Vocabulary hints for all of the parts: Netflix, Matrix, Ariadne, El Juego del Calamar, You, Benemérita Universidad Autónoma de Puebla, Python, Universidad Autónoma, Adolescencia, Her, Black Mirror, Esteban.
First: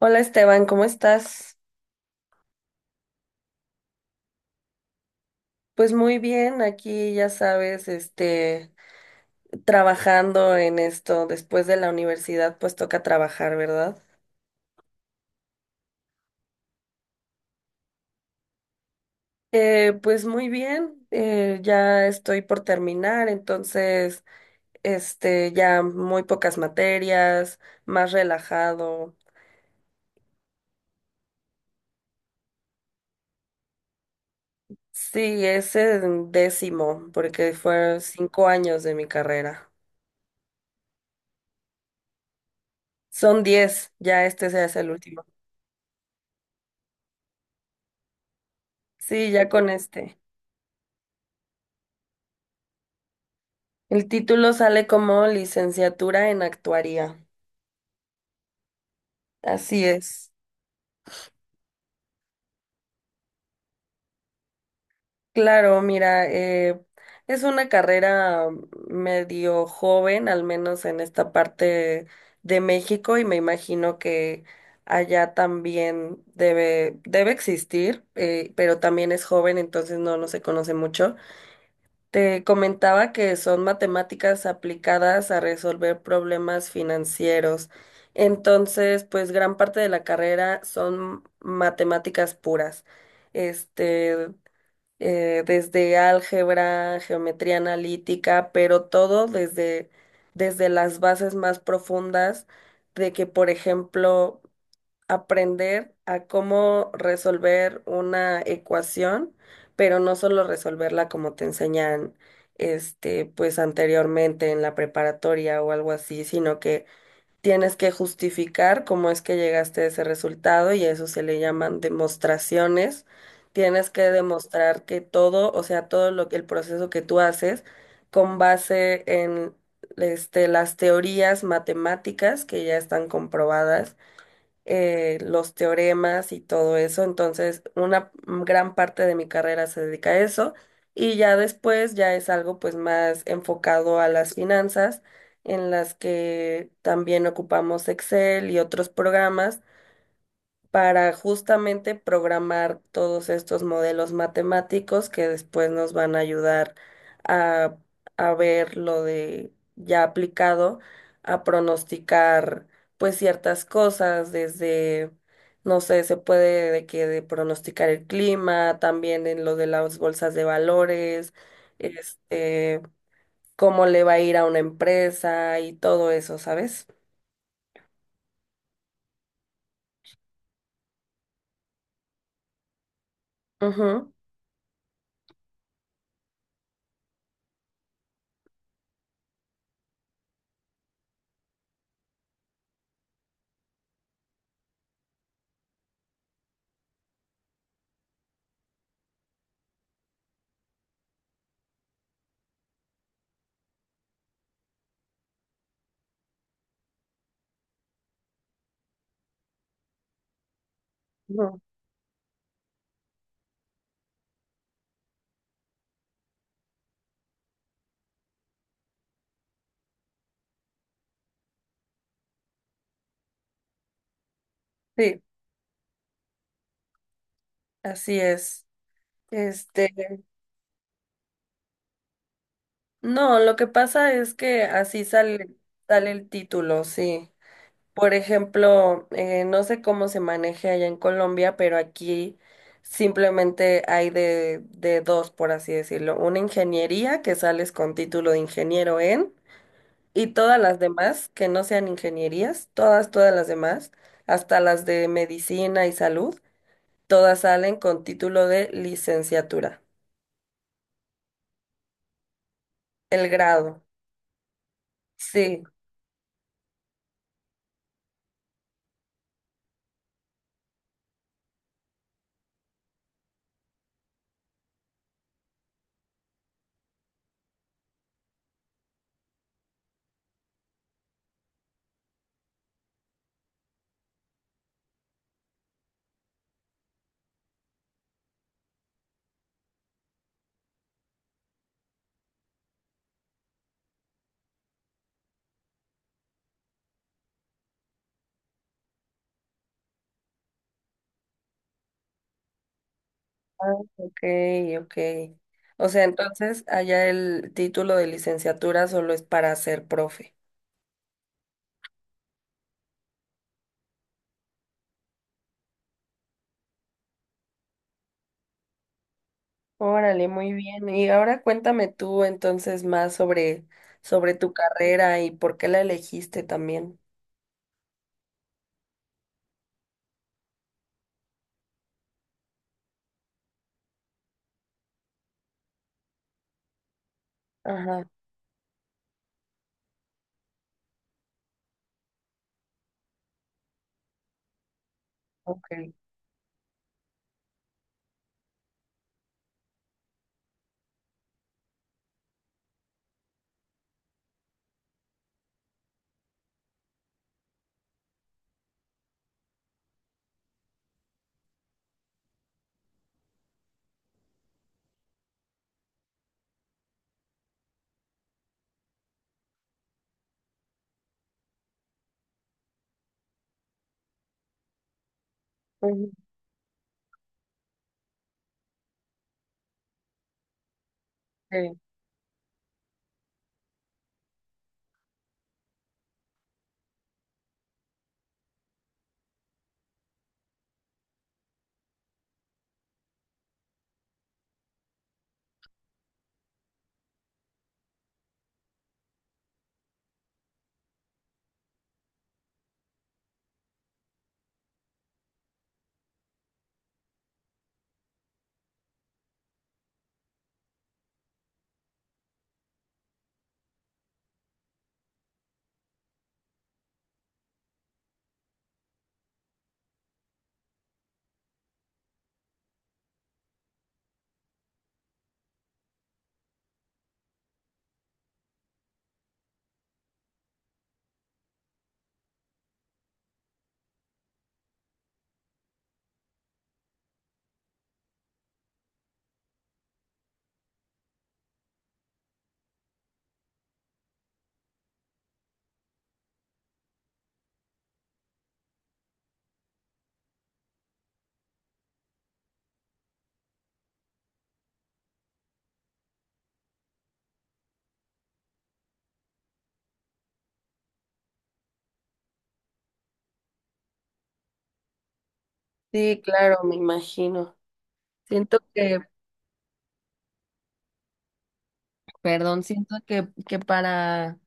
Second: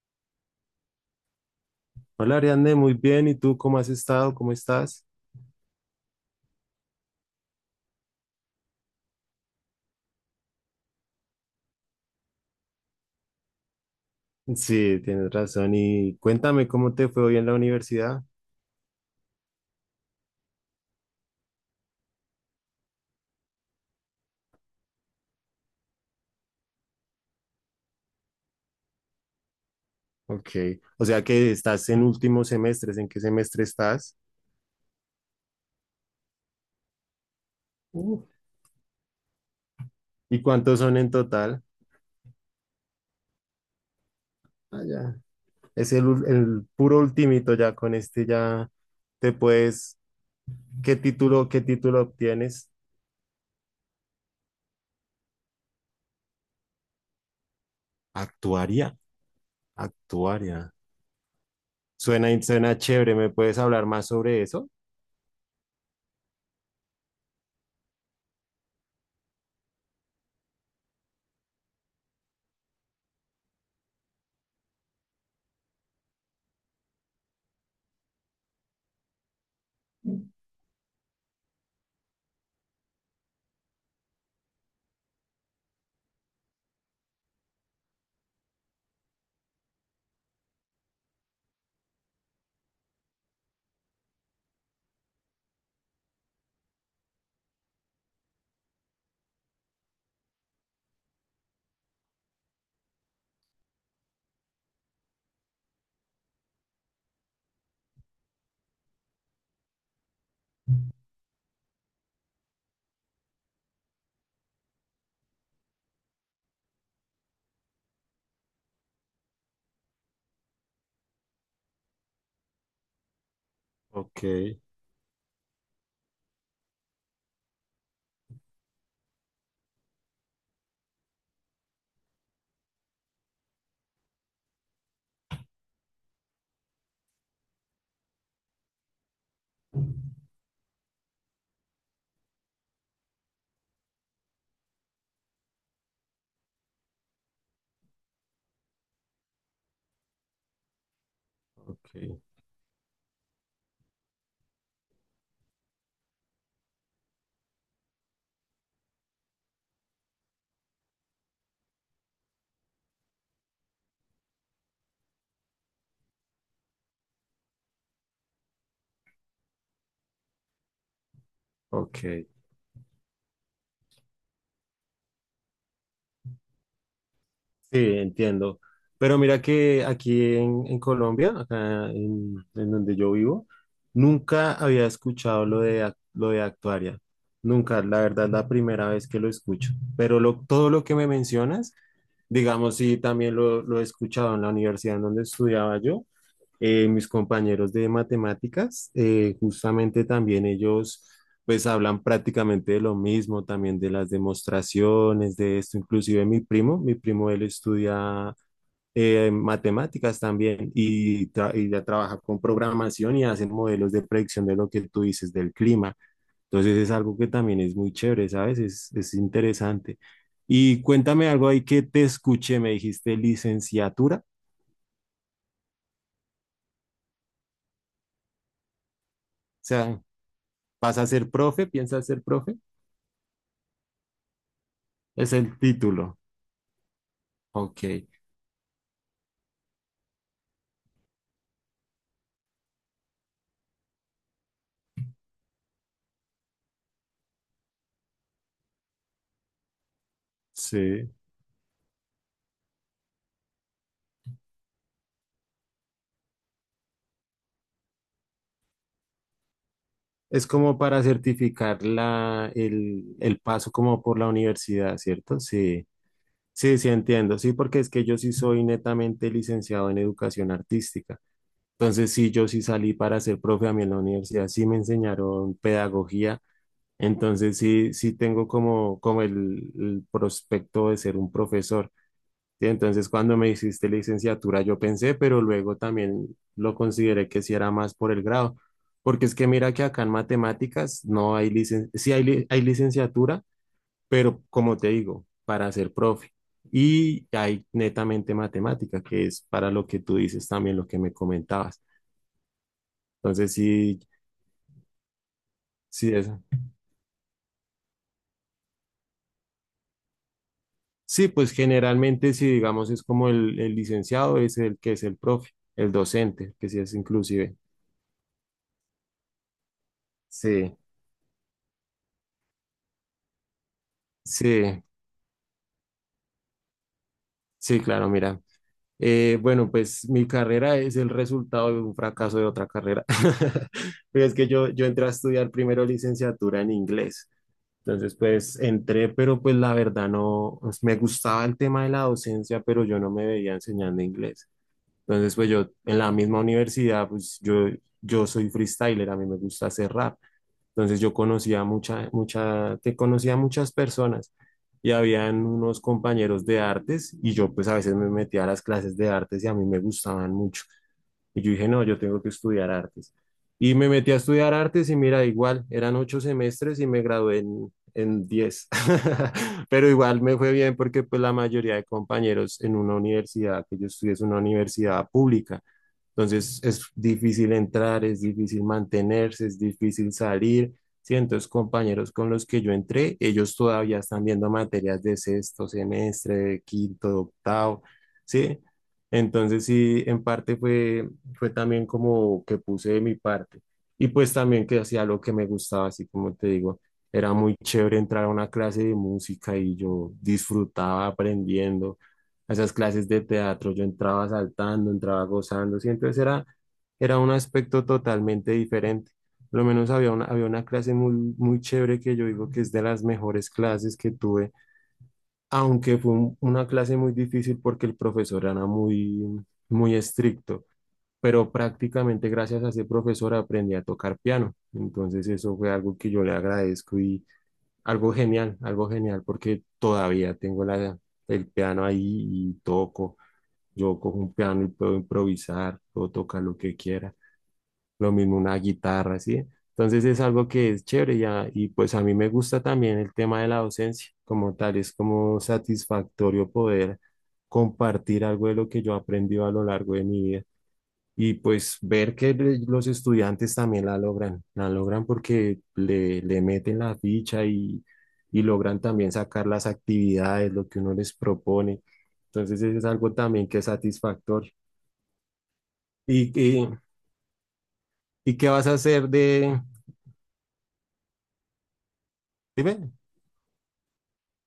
Hola, Esteban, ¿cómo estás? Hola Ariadne, muy bien. ¿Y tú cómo has estado? ¿Cómo estás? Pues muy bien, aquí ya sabes, trabajando en esto después de la universidad, pues toca trabajar, ¿verdad? Sí, tienes razón. Y cuéntame cómo te fue hoy en la universidad. Pues muy bien, ya estoy por terminar, entonces, ya muy pocas materias, más relajado. Ok. O sea que estás en últimos semestres. ¿En qué semestre estás? Sí, es el 10.º, porque fueron Uh. 5 años de mi carrera. ¿Y cuántos son en total? Son 10, ya este se hace Ah, el ya. último. Es el puro ultimito ya. Con este ya Sí, te ya con puedes. este. ¿Qué título obtienes? El título sale como licenciatura en actuaría. Actuaria. Así es. Actuaria. Suena chévere. ¿Me puedes hablar más sobre eso? Claro, mira, es una carrera medio joven, al menos en esta parte de México, y me imagino que allá también debe existir, pero también es joven, entonces no, no se conoce mucho. Te comentaba que son matemáticas aplicadas a resolver problemas financieros. Entonces, pues gran parte de la carrera son matemáticas puras. Este, desde álgebra, geometría analítica, pero todo desde las bases más profundas de que, por ejemplo, aprender a cómo resolver una ecuación, pero no solo resolverla como te enseñan, pues anteriormente en la preparatoria o algo así, sino que tienes que justificar cómo es que llegaste a ese resultado y a eso se le llaman demostraciones. Tienes que Ok, demostrar que todo, o sea, todo lo que el proceso que tú haces con base en las teorías matemáticas que ya están comprobadas, los teoremas y todo eso. Entonces, una gran parte de mi carrera se dedica a eso, y ya después ya es algo pues más enfocado a las finanzas, en las que también ocupamos Excel y otros programas para justamente ok, programar todos estos modelos matemáticos que después nos van a ayudar a, a ver lo de ya aplicado, a pronosticar pues ciertas cosas desde, no sé, se puede de que de pronosticar el clima, también en lo de las bolsas de valores, ok. este, cómo le va a ir a una empresa y todo eso, ¿sabes? Sí, entiendo. Pero mira que aquí en, Colombia, acá en donde yo vivo, Ujú. nunca había escuchado lo de actuaria. Nunca, la verdad, la primera vez que lo escucho. Pero todo lo que me mencionas, digamos, sí, también lo he escuchado en la universidad en donde estudiaba yo. Mis compañeros de matemáticas, justamente también ellos pues hablan prácticamente de lo mismo, también de las demostraciones, de esto, inclusive mi primo él estudia, matemáticas también, y, tra- Ujú. y ya trabaja con programación y hacen modelos de predicción de lo que tú dices del clima. Entonces es algo que también es muy chévere, ¿sabes? Es interesante. Y cuéntame algo ahí que te escuché, me dijiste licenciatura, o Sí, así es. sea, Este, ¿vas a ser profe? ¿Piensas ser profe? No, lo que pasa es que así Es sale, el sale título. el título, sí. Ok. Por ejemplo, no sé cómo se maneje allá en Colombia, pero aquí simplemente hay de dos, por así decirlo. Una ingeniería que sales con título de ingeniero en, y todas las Sí, demás que no sean ingenierías, todas las demás, hasta las de medicina y salud, todas salen con título de licenciatura, es como para certificar la, el, el el paso grado. como por la universidad, ¿cierto? Sí. Sí, sí, sí entiendo. Sí, porque es que yo sí soy netamente licenciado en educación artística. Entonces, sí, yo sí salí para ser profe. A mí en la universidad sí me enseñaron pedagogía. Entonces, sí, sí tengo como, el prospecto de ser un profesor. Sí, entonces cuando me hiciste licenciatura yo pensé, pero luego también lo consideré que sí era más por el grado, porque es que mira que acá en matemáticas no hay licenciatura, sí hay licenciatura, pero como te digo, para ser profe. Y hay netamente matemática, que es para lo que tú dices también, lo que me comentabas. Entonces Ah, sí, ok, ok. O sea, sí es. entonces allá el título de licenciatura solo es para ser profe. Sí, pues generalmente si digamos es como el, licenciado es el que es el profe, el docente, que sí es inclusive. Órale, muy Sí. bien. Y ahora cuéntame tú entonces más sobre, sobre tu Sí, carrera y por qué la elegiste también. sí, claro, mira. Bueno, pues mi carrera es el resultado de un fracaso de otra carrera. Pero es que yo entré a estudiar primero licenciatura en inglés. Ajá, Entonces, pues entré, pero pues la verdad no, pues, me gustaba el tema de la docencia, pero yo no me veía enseñando inglés. Entonces, pues yo ok. en la misma universidad, pues yo soy freestyler, a mí me gusta hacer rap. Entonces yo conocía te conocía muchas personas y habían unos compañeros de artes y yo pues a veces me metía a las clases de artes y a mí me gustaban mucho. Y yo dije, no, yo tengo que estudiar artes. Y me metí a estudiar artes y mira, igual, eran 8 semestres y me gradué en, 10. Pero igual me fue bien porque pues la mayoría de compañeros en una universidad, que yo estudié es una universidad pública. Ujú. Entonces es difícil entrar, es difícil mantenerse, es difícil salir. Sí, entonces Sí, compañeros con los que yo entré, ellos todavía están viendo materias de sexto semestre, de quinto, de octavo, ¿sí? Entonces sí, en parte fue, también como que puse de mi parte. Y pues también que hacía lo que me gustaba, así como te digo, era muy chévere entrar a una clase de música y yo disfrutaba aprendiendo a esas clases de teatro. Yo entraba saltando, entraba gozando, sí, entonces era un aspecto totalmente diferente. Por lo menos había una clase muy, muy chévere que yo digo que es de las mejores clases que tuve, aunque fue una clase muy difícil porque el profesor era muy, muy estricto, pero prácticamente gracias a ese profesor aprendí a tocar piano. Entonces eso fue algo que yo le agradezco y algo genial porque todavía tengo la, el piano ahí y toco. Yo cojo un piano y puedo improvisar, puedo tocar lo que quiera. Lo mismo una guitarra, ¿sí? Entonces es algo que es chévere ya. Y pues a mí me gusta también el tema de la docencia como tal. Es como satisfactorio poder compartir algo de lo que yo he aprendido a lo largo de mi vida. Y pues ver que los estudiantes también la logran porque le meten la ficha y logran también sacar las actividades, lo que uno les propone. Entonces, eso es algo también que es satisfactorio. sí, ¿Y, claro, y, me imagino. y qué Siento vas a que, hacer de...? perdón, Dime. siento que para,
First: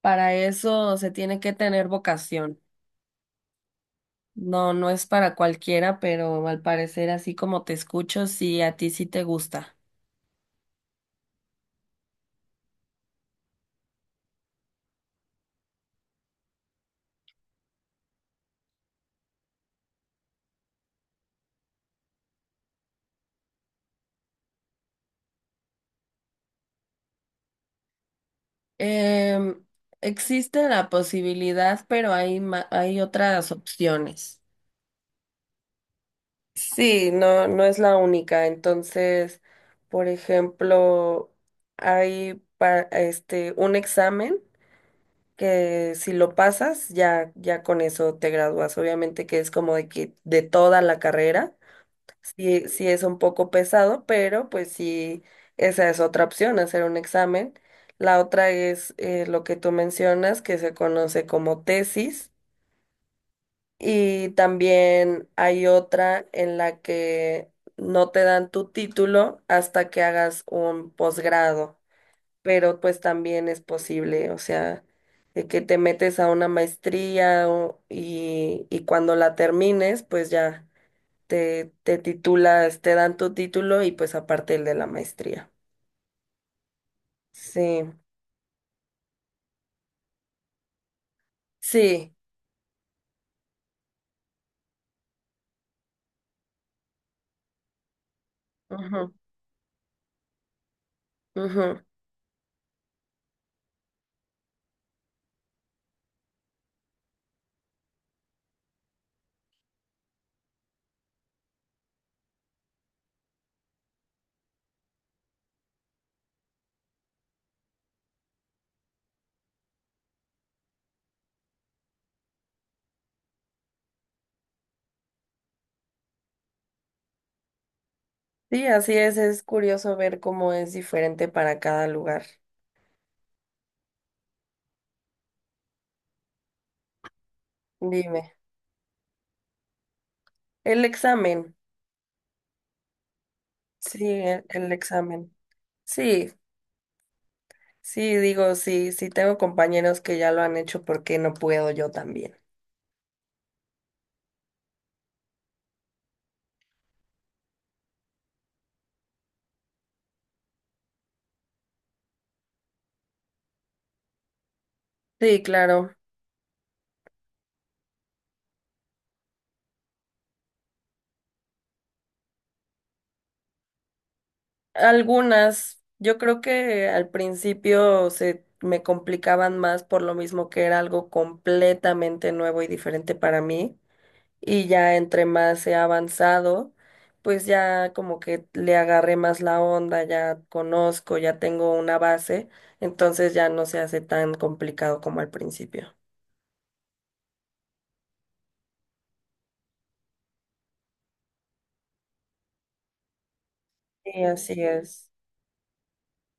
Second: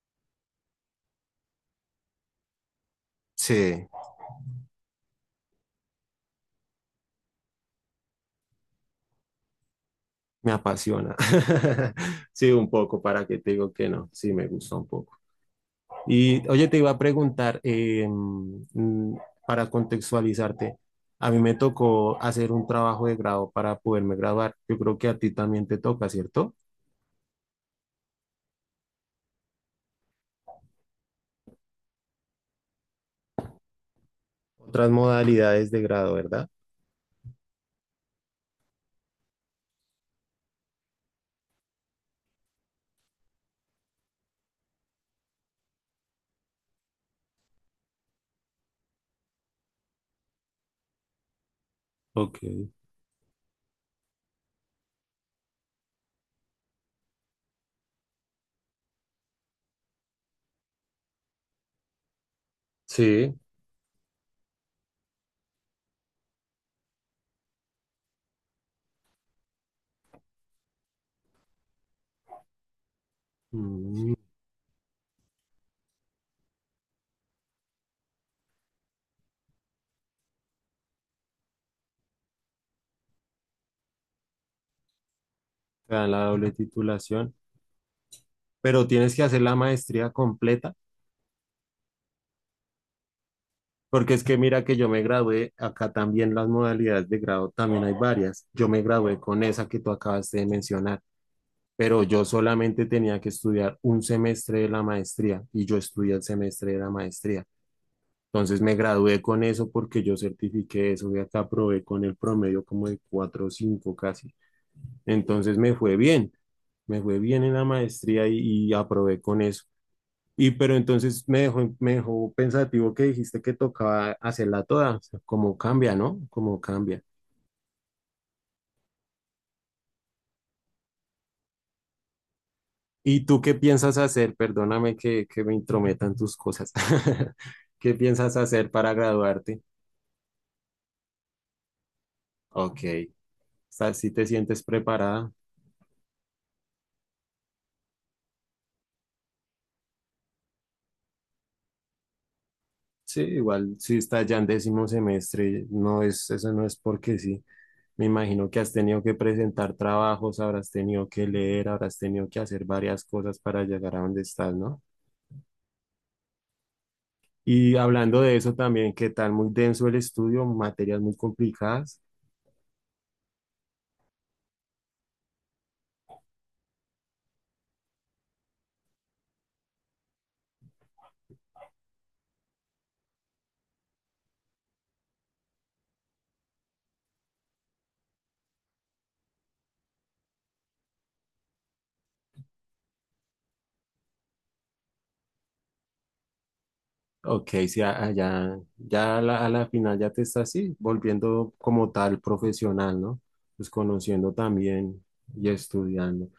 para eso se tiene que tener vocación. Sí, No, no es para cualquiera, pero al parecer, así como te escucho, sí, a ti sí te gusta. me apasiona. Sí, un poco, para que te digo que no. Sí, me gusta un poco. Y oye, te iba a preguntar, para contextualizarte, a mí me tocó hacer un trabajo de grado para poderme graduar. Yo creo que a ti también te toca, ¿cierto? Em, existe la posibilidad, pero hay otras opciones. Otras modalidades de grado, ¿verdad? Sí, no, no es la única. Entonces, por ejemplo, hay un examen que si lo pasas, ya, ya con eso te gradúas. Obviamente que es como de que de toda la carrera. Ok. Sí, sí es un poco pesado, pero pues sí, esa es otra opción, hacer un examen. La otra es, lo que tú mencionas, que se conoce como tesis. Sí. Y también hay otra en la que no te dan tu título hasta que hagas un posgrado, pero pues también es Mm, posible, o sea, de que te metes a una maestría y cuando la termines, pues ya te titulas, te dan tu título y pues aparte el de la maestría. te dan la doble titulación, Sí, pero tienes que hacer la maestría completa. sí. Porque es que mira que yo me gradué, acá también las modalidades de grado también hay varias. Yo me Ujú, gradué con esa que tú acabaste de mencionar, ujú. pero yo solamente tenía que estudiar un semestre de la maestría y yo estudié el semestre de la maestría. Entonces me gradué con eso porque yo certifiqué eso y acá aprobé con el promedio como de 4 o 5 casi. Entonces me fue bien, en la maestría y aprobé con eso. Y pero entonces me dejó pensativo que dijiste que tocaba hacerla toda, o sea, como cambia, ¿no? Como cambia. Sí, así es curioso ver cómo es diferente para cada lugar. ¿Y tú qué piensas hacer? Perdóname que me intrometan tus cosas. ¿Qué Dime, piensas hacer para graduarte? el examen. Ok, ¿estás, Sí, si ¿sí te el, sientes el preparada? examen. Sí, sí, digo, sí, sí tengo compañeros que ya lo han hecho, porque no puedo yo también. Sí, igual si estás ya en décimo semestre, no es, eso no es porque sí. Me imagino que has tenido que presentar trabajos, habrás tenido que leer, habrás tenido que hacer varias cosas para llegar a donde estás, ¿no? Sí, claro. Y hablando de eso también, ¿qué tal? Muy denso el estudio, materias muy complicadas. Algunas, yo creo que al principio se me complicaban más por lo mismo que era algo completamente nuevo y diferente para mí. Y ya entre más he avanzado, pues ya como que le agarré más la onda, ya conozco, ya tengo una base, entonces ya no se hace tan complicado como al principio. Ok, sí, ya, ya a la, final ya te estás así, volviendo como tal profesional, ¿no? Pues Sí, conociendo así también es. y estudiando.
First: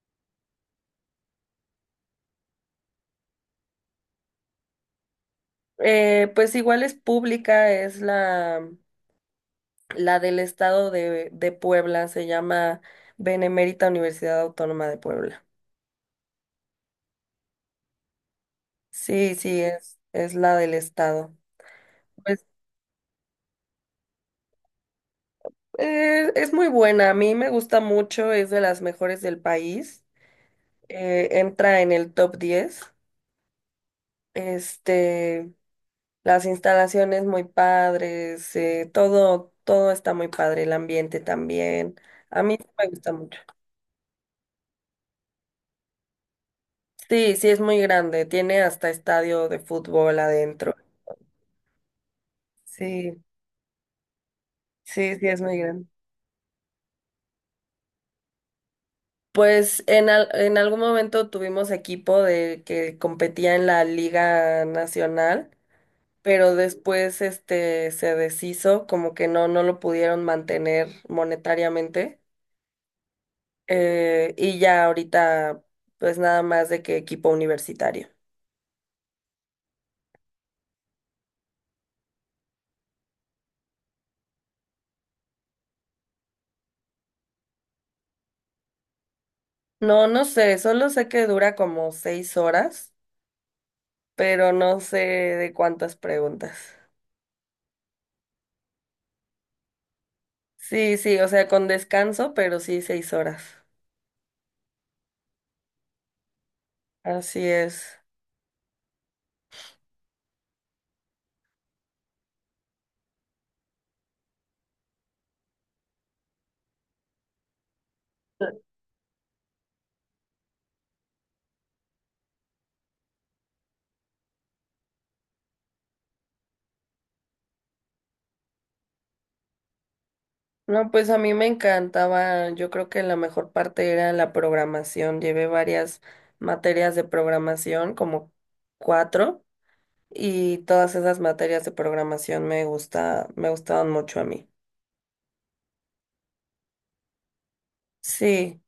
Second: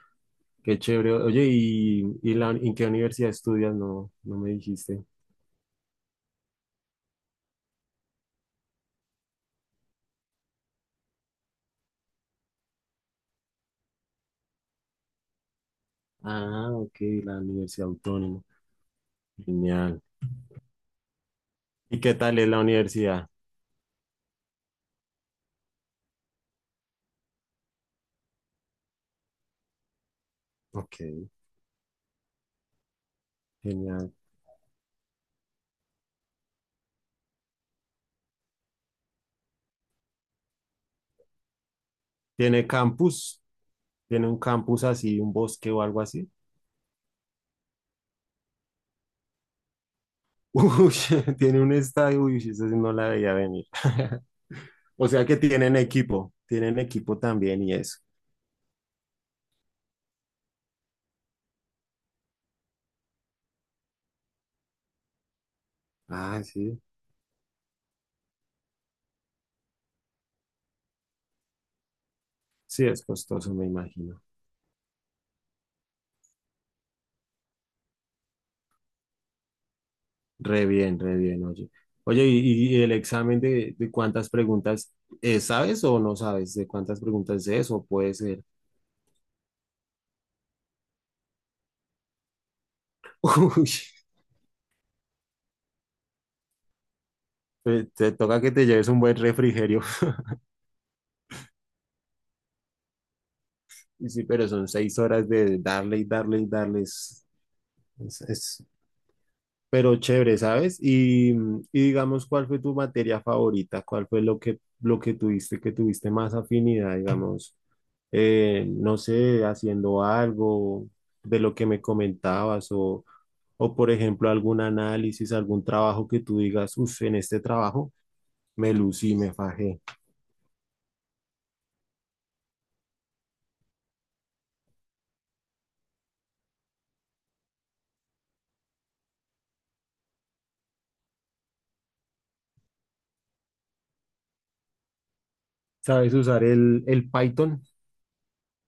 Qué chévere. Oye, ¿En qué universidad estudias? No, no me dijiste. Pues igual es pública, es la del estado de Puebla. Se llama Benemérita Universidad Autónoma de Puebla. Ah, ok, la Universidad Autónoma. Sí, sí, es, Genial. es la del estado. ¿Y qué tal Pues es la universidad? eh, es muy buena, a mí me gusta mucho, es de las mejores del país. eh, Ok, entra en el top 10. genial. Este, las instalaciones muy padres, todo está muy padre, el ambiente también. A mí sí ¿Tiene me gusta mucho. campus? ¿Tiene un campus así, un bosque o algo así? Sí, sí, es muy grande, tiene hasta estadio de fútbol Uy, adentro. tiene un estadio, uy, esa sí no la Sí. veía venir. O Sí, sea sí, que es muy tienen grande. equipo, tienen equipo también y eso. Pues en algún momento tuvimos equipo de que competía en la Liga Nacional, Ah, pero sí, después este se deshizo, como que no, no lo pudieron mantener monetariamente. sí, es costoso, me imagino. Y ya ahorita, pues nada más de que equipo universitario. Re bien, oye. Oye, ¿y el examen de cuántas preguntas sabes o no sabes de cuántas preguntas es o puede ser? No, no sé, solo sé que dura como 6 horas, Uy, pero no sé de cuántas preguntas. te toca que te lleves un buen refrigerio. Sí, sí, o sea, con descanso, pero sí 6 horas. Y sí, pero son 6 horas de darle y darle y darles. Así es. Pero chévere, ¿sabes? Y digamos, ¿cuál fue tu materia favorita? ¿Cuál fue que tuviste más afinidad, digamos? No sé, haciendo algo de lo que me comentabas por ejemplo, algún análisis, algún trabajo que tú digas, uff, en este trabajo me lucí, me fajé. No, pues a mí me encantaba, yo creo que la mejor parte era la programación. Llevé varias materias de programación, como cuatro, y todas esas materias de programación me gusta, me gustaban mucho a mí. ¿Sabes usar el Python? Sí,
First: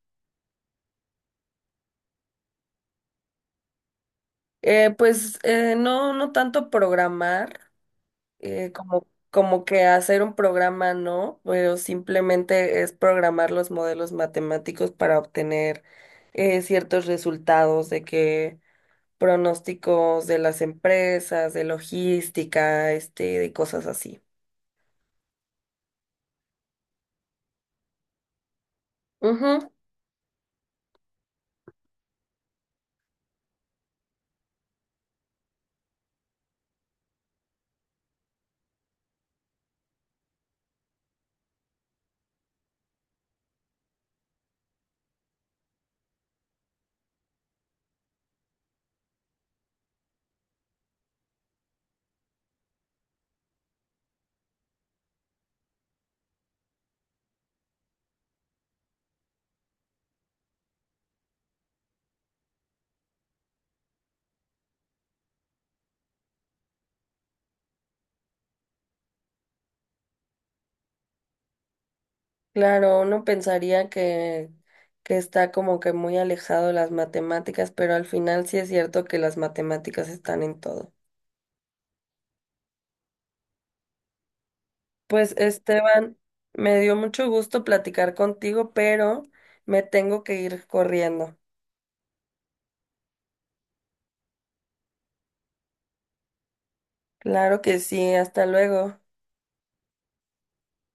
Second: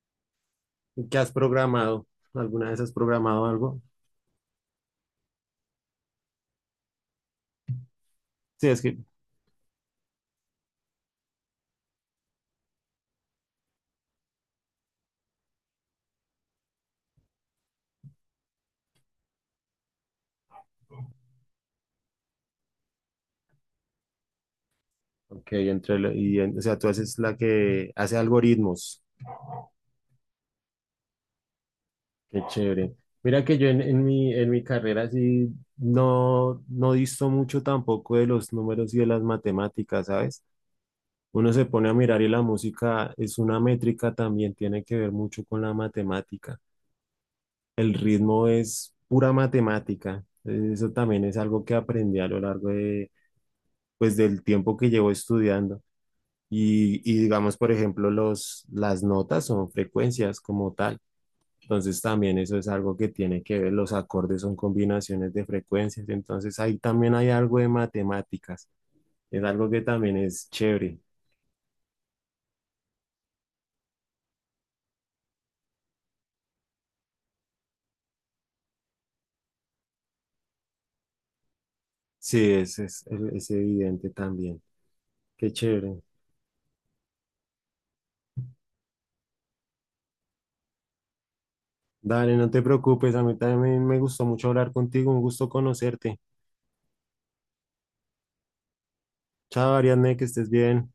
¿Qué has programado? ¿Alguna vez has programado algo? pues, no, no tanto programar, Sí, es que, como que hacer un programa no, pero simplemente es programar los modelos matemáticos para obtener, ciertos resultados de que pronósticos de las empresas, de logística, de cosas así. ok, entre, lo- y, en- o sea, tú haces la que hace algoritmos. Ujú. Qué chévere. Mira que yo en, en mi carrera sí no disto mucho tampoco de los números y de las matemáticas, ¿sabes? Uno se pone a mirar y la música es una métrica, también tiene que ver mucho con la matemática. El ritmo es pura matemática. Eso también es algo que aprendí a lo largo de, pues, del tiempo que llevo estudiando. Y digamos, por ejemplo, las notas son frecuencias como tal. Entonces también eso es algo que tiene que ver, los acordes son combinaciones de frecuencias, entonces ahí también hay algo de matemáticas, es algo que también es chévere. Claro, uno pensaría que está como que muy alejado de las matemáticas, pero al final sí es cierto que las matemáticas están en todo. Sí, es evidente también. Pues, Qué chévere. Esteban, me dio mucho gusto platicar contigo, pero me tengo que ir corriendo. Dale, no te preocupes, a mí también me gustó mucho hablar contigo, un gusto conocerte. Claro que sí, hasta luego. Chao, Ariadne, que estés bien.